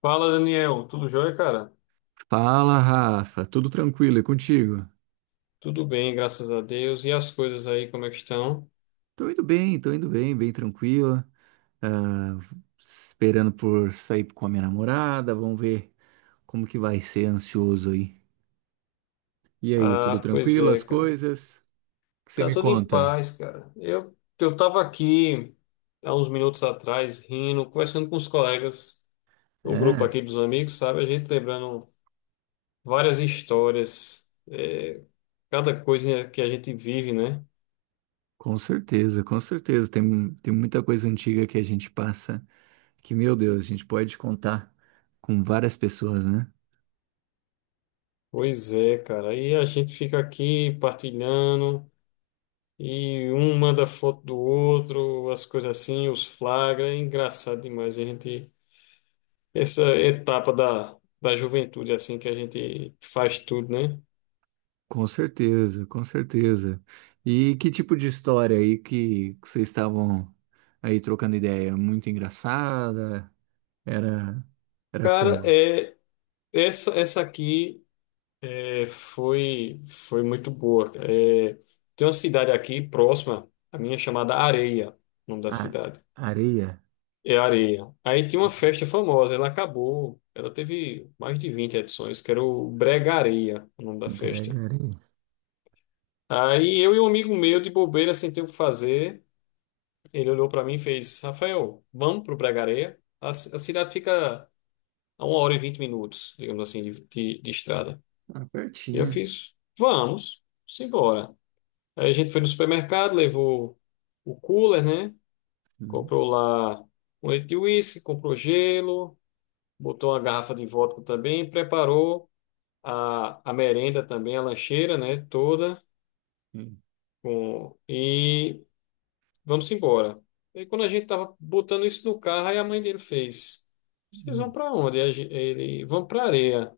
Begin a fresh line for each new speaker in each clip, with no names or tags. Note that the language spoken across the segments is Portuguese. Fala, Daniel. Tudo jóia, cara?
Fala, Rafa, tudo tranquilo e contigo?
Tudo bem, graças a Deus. E as coisas aí, como é que estão?
Tô indo bem, bem tranquilo. Ah, esperando por sair com a minha namorada, vamos ver como que vai ser ansioso aí. E aí, tudo
Ah, pois
tranquilo,
é,
as
cara.
coisas? O que você
Tá
me
tudo em
conta?
paz, cara. Eu tava aqui há uns minutos atrás, rindo, conversando com os colegas, o grupo
É,
aqui dos amigos, sabe? A gente lembrando várias histórias, cada coisa que a gente vive, né?
com certeza, com certeza. Tem muita coisa antiga que a gente passa que, meu Deus, a gente pode contar com várias pessoas, né?
Pois é, cara. E a gente fica aqui partilhando. E um manda foto do outro, as coisas assim, os flagra. É engraçado demais. A gente, essa etapa da, juventude, assim, que a gente faz tudo, né?
Com certeza, com certeza. E que tipo de história aí que vocês estavam aí trocando ideia? Muito engraçada? Era, era
Cara,
como?
essa aqui é, foi muito boa. É, tem uma cidade aqui próxima, a minha chamada Areia, o nome da
A,
cidade.
areia?
É Areia. Aí tinha uma festa famosa, ela acabou, ela teve mais de 20 edições, que era o Bregareia, o nome da festa.
Brega areia.
Aí eu e um amigo meu, de bobeira, sem ter o que fazer, ele olhou pra mim e fez: Rafael, vamos pro Pregareia? A cidade fica a 1 hora e 20 minutos, digamos assim, de estrada.
Ah,
E eu
pertinho.
fiz: vamos, simbora. Aí a gente foi no supermercado, levou o cooler, né?
Hum,
Comprou lá um leite de uísque, comprou gelo, botou uma garrafa de vodka também, preparou a merenda também, a lancheira, né? Toda.
hum,
Com, e. Vamos embora. E aí, quando a gente tava botando isso no carro, aí a mãe dele fez: Vocês vão
hum.
para onde? Ele, vão para areia.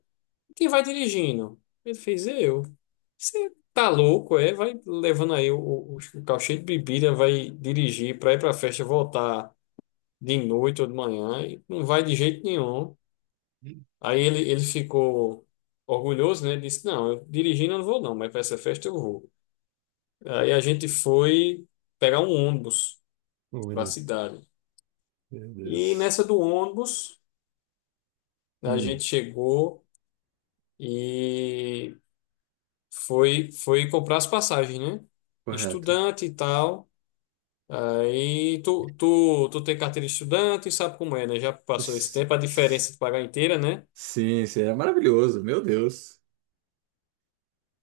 Quem vai dirigindo? Ele fez: Eu. Você tá louco, é? Vai levando aí o carro cheio de bebida, vai dirigir para ir para festa, voltar de noite ou de manhã, e não vai de jeito nenhum. Aí ele ficou orgulhoso, né? Disse: Não, eu dirigindo eu não vou, não, mas para essa festa eu vou. Aí a gente foi pegar um ônibus
Oh, meu
para a
Deus.
cidade.
Meu
E
Deus.
nessa do ônibus, a
Hum,
gente chegou e foi comprar as passagens, né?
correto.
Estudante e tal. Aí tu tem carteira de estudante, e sabe como é, né? Já passou esse
S-
tempo, a diferença
s-
de pagar inteira, né?
Sim, sim, era maravilhoso, meu Deus.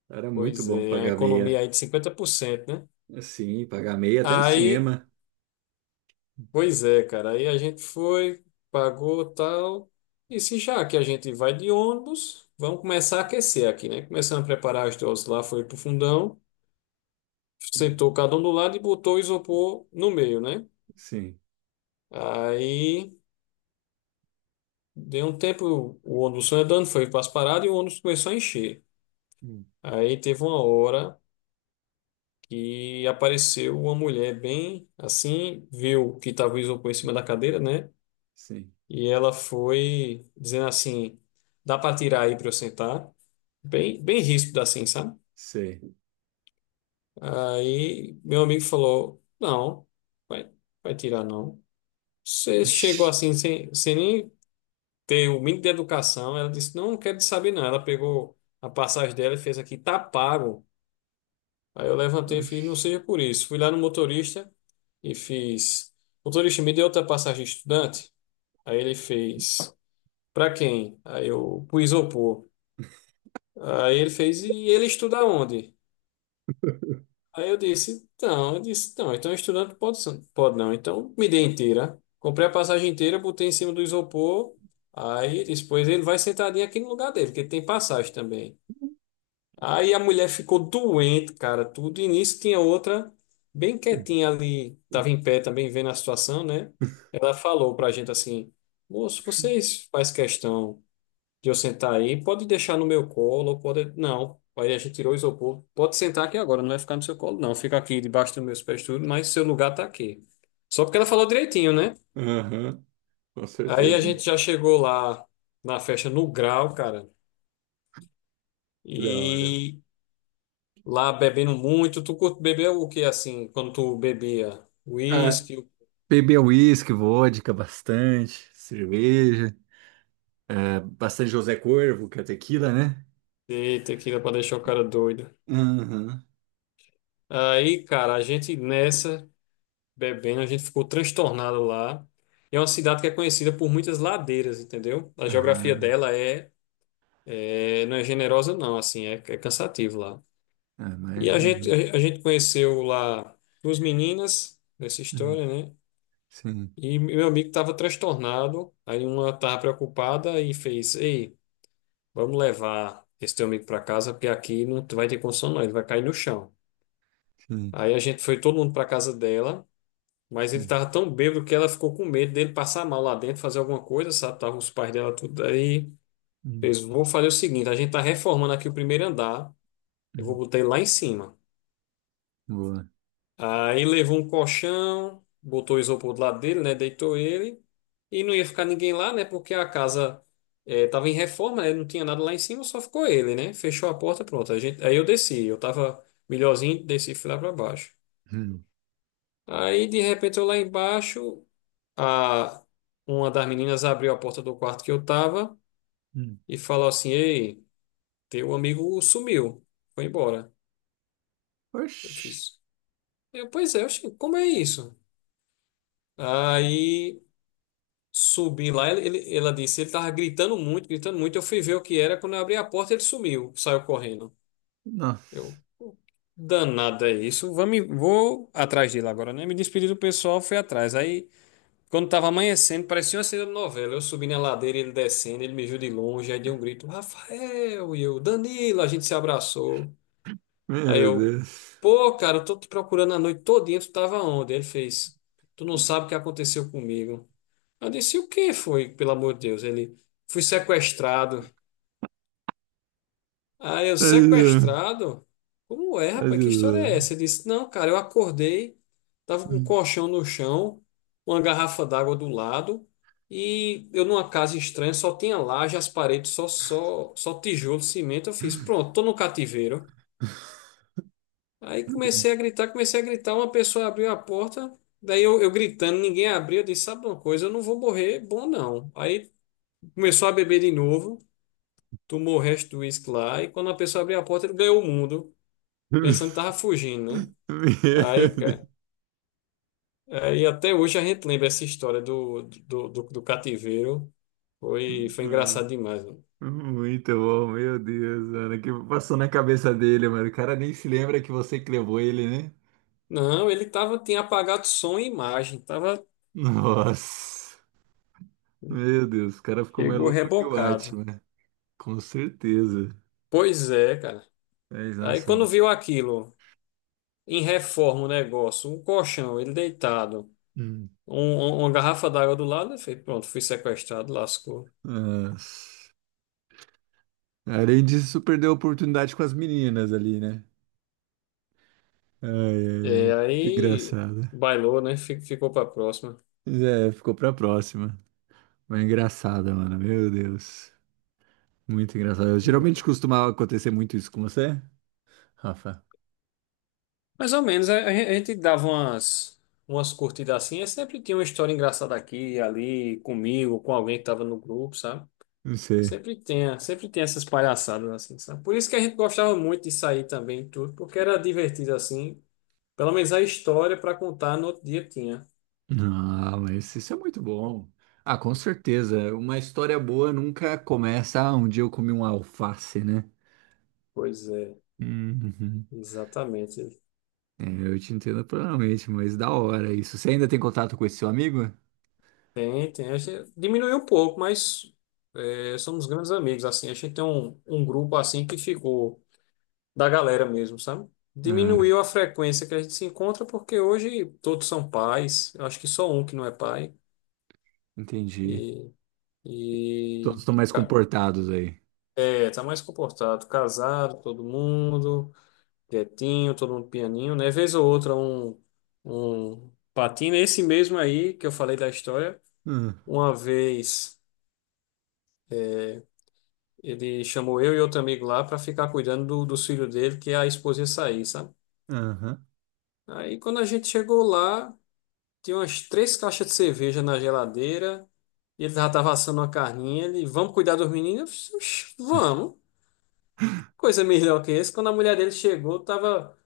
Era muito
Pois
bom
é, a
pagar
economia
meia.
aí de 50%, né?
Sim, pagar meia até no
Aí,
cinema.
pois é, cara. Aí a gente foi, pagou tal. E se já que a gente vai de ônibus, vamos começar a aquecer aqui, né? Começamos a preparar as doses lá, foi pro fundão. Sentou cada um do lado e botou o isopor no meio, né?
Sim,
Aí deu um tempo, o ônibus foi andando, foi para as paradas e o ônibus começou a encher. Aí teve uma hora que apareceu uma mulher bem assim, viu que estava o isopor em cima da cadeira, né?
sim.
E ela foi dizendo assim: dá para tirar aí para eu sentar? Bem, bem ríspido assim, sabe?
Sei.
Aí meu amigo falou: não, vai, vai tirar não. Você chegou
Oxi,
assim sem nem ter o mínimo de educação. Ela disse, não, não quero te saber não. Ela pegou a passagem dela e fez aqui, tá pago. Aí eu levantei e fiz, não
oxi.
seja por isso. Fui lá no motorista e fiz, motorista, me deu outra passagem de estudante? Aí ele fez, pra quem? Aí eu, pro isopor. Aí ele fez, e ele estuda onde? Aí eu disse, então, eu disse, não, então estudante pode, pode não. Então me dê inteira. Comprei a passagem inteira, botei em cima do isopor. Aí depois ele vai sentadinho aqui no lugar dele, porque ele tem passagem também. Aí a mulher ficou doente, cara, tudo. E nisso tinha outra bem quietinha ali, tava em pé também vendo a situação, né? Ela falou pra gente assim: Moço, vocês faz questão de eu sentar aí? Pode deixar no meu colo, pode. Não. Aí a gente tirou o isopor. Pode sentar aqui agora, não vai ficar no seu colo, não. Fica aqui debaixo dos meus pés, tudo, mas seu lugar tá aqui. Só porque ela falou direitinho, né?
Aham, com
Aí a
certeza.
gente já chegou lá na festa no grau, cara.
Da hora.
e Lá bebendo muito. Tu curte beber o que assim, quando tu bebia?
Ah,
Whisky,
beber uísque, vodka, bastante, cerveja, ah, bastante José Corvo, que é tequila, né?
e tequila pra deixar o cara doido.
Aham.
Aí, cara, a gente nessa bebendo, a gente ficou transtornado lá. E é uma cidade que é conhecida por muitas ladeiras, entendeu? A geografia
Ah,
dela não é generosa, não, assim, é cansativo lá.
ah,
E a gente,
imagino.
a, a gente conheceu lá duas meninas nessa
Hum,
história, né?
sim,
E meu amigo tava transtornado, aí uma tava preocupada e fez, ei. Vamos levar esse teu amigo para casa, porque aqui não vai ter condição, não. Ele vai cair no chão.
sim,
Aí a gente foi todo mundo para casa dela, mas ele
sim.
tava tão bêbado que ela ficou com medo dele passar mal lá dentro, fazer alguma coisa, sabe? Tava os pais dela tudo aí.
Hum,
Fez, vou fazer o seguinte: a gente tá reformando aqui o primeiro andar. Eu vou
hum.
botar ele lá em cima.
Boa.
Aí levou um colchão, botou o isopor do lado dele, né? Deitou ele. E não ia ficar ninguém lá, né? Porque a casa tava em reforma, né? Não tinha nada lá em cima, só ficou ele, né? Fechou a porta, pronto. A gente, aí eu desci, eu tava melhorzinho, desci e fui lá pra baixo.
Hum,
Aí de repente eu lá embaixo, a, uma das meninas abriu a porta do quarto que eu tava
hum.
e falou assim: Ei, teu amigo sumiu, foi embora. Eu
Oxi,
fiz. Eu, pois é, eu, como é isso? Aí. Subi lá, ela disse, ele tava gritando muito, gritando muito. Eu fui ver o que era, quando eu abri a porta, ele sumiu, saiu correndo. Eu,
nossa.
"Pô, danado é isso. Vou atrás dele agora, né? Me despedi do pessoal, fui atrás. Aí, quando tava amanhecendo, parecia uma cena de novela. Eu subi na ladeira, ele descendo, ele me viu de longe, aí deu um grito, Rafael, e eu, Danilo, a gente se abraçou. Aí
Meu
eu,
Deus.
pô, cara, eu tô te procurando a noite todinha, tu tava onde? Ele fez, tu não sabe o que aconteceu comigo. Eu disse, o que foi, pelo amor de Deus? Ele, fui sequestrado. Aí eu,
Meu Deus.
sequestrado? Como é,
Meu
rapaz? Que história é
Deus.
essa? Ele disse, não, cara, eu acordei, tava com um
Hum.
colchão no chão, uma garrafa d'água do lado, e eu numa casa estranha, só tinha laje, as paredes, só tijolo, cimento. Eu fiz, pronto, tô no cativeiro. Aí comecei a gritar, uma pessoa abriu a porta, daí eu, gritando, ninguém abriu, eu disse, sabe uma coisa, eu não vou morrer, bom não. Aí começou a beber de novo. Tomou o resto do uísque lá, e quando a pessoa abriu a porta, ele ganhou o mundo, pensando que tava fugindo, né?
Meu
Aí,
Deus.
cara, aí até hoje a gente lembra essa história do cativeiro. Foi engraçado
Nossa.
demais, mano.
Muito bom, meu Deus, mano. O que passou na cabeça dele, mano? O cara nem se lembra que você que levou ele, né?
Não, ele tava, tinha apagado som e imagem,
Nossa, meu Deus, o cara ficou mais
chegou
louco que o
rebocado.
Batman. Com certeza.
Pois é, cara.
Mas,
Aí
nossa,
quando
mano.
viu aquilo, em reforma o negócio, um colchão, ele deitado,
Hum.
uma garrafa d'água do lado, ele fez, pronto, fui sequestrado, lascou.
Nossa. Além disso, perdeu a oportunidade com as meninas ali, né? Ai, ai, ai,
É,
muito
aí
engraçado.
bailou, né? Ficou pra próxima.
Mas é, ficou pra próxima. Mas engraçada, mano, meu Deus. Muito engraçado. Geralmente costumava acontecer muito isso com você, Rafa?
Mais ou menos, a gente dava umas curtidas assim, e sempre tinha uma história engraçada aqui, ali, comigo, com alguém que tava no grupo, sabe?
Não sei.
Sempre tinha, sempre tem essas palhaçadas assim, sabe? Por isso que a gente gostava muito de sair também, e tudo, porque era divertido assim. Pelo menos a história para contar no outro dia tinha.
Ah, mas isso é muito bom. Ah, com certeza. Uma história boa nunca começa. Ah, um dia eu comi um alface, né?
Pois é,
Uhum.
exatamente.
É, eu te entendo plenamente, mas da hora isso. Você ainda tem contato com esse seu amigo?
Tem, tem. A gente diminuiu um pouco, mas somos grandes amigos, assim. A gente tem um grupo, assim, que ficou da galera mesmo, sabe?
Ah,
Diminuiu a frequência que a gente se encontra, porque hoje todos são pais. Eu acho que só um que não é pai.
entendi.
E,
Todos
e
estão mais
ca-
comportados aí.
tá mais comportado. Casado, todo mundo, quietinho, todo mundo pianinho, né? Vez ou outra, um patina. Esse mesmo aí que eu falei da história,
Ah,
uma vez. Ele chamou eu e outro amigo lá para ficar cuidando dos filhos dele, que a esposa ia sair, sabe?
aham.
Aí quando a gente chegou lá, tinha umas três caixas de cerveja na geladeira, e ele já tava assando uma carninha, ele, vamos cuidar dos meninos? Eu disse, "Oxe, vamos. Coisa melhor que esse. Quando a mulher dele chegou, tava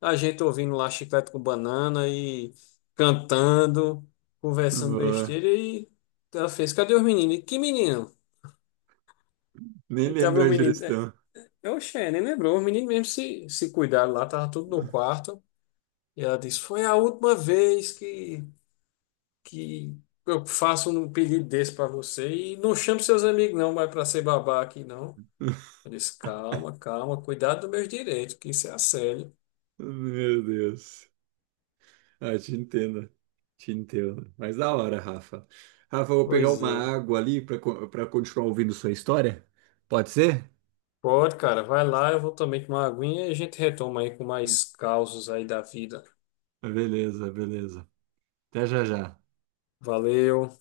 a gente ouvindo lá chiclete com banana e cantando, conversando
Boa.
besteira, e ela fez, cadê os meninos? E, que menino?
Nem
Aí tava
lembro
os
onde eles
meninos.
estão.
Oxê, nem lembrou. O menino mesmo se cuidaram lá, tava tudo no quarto. E ela disse: Foi a última vez que eu faço um pedido desse pra você. E não chame seus amigos, não, vai pra ser babá aqui, não. Eu disse: Calma, calma, cuidado dos meus direitos, que isso é assédio.
Meu Deus. Ah, te entendo, te entendo. Mas da hora, Rafa. Rafa, eu vou pegar
Pois
uma
é.
água ali para para continuar ouvindo sua história. Pode ser?
Pode, cara, vai lá, eu vou também tomar uma aguinha e a gente retoma aí com mais causos aí da vida.
Beleza, beleza. Até já já.
Valeu.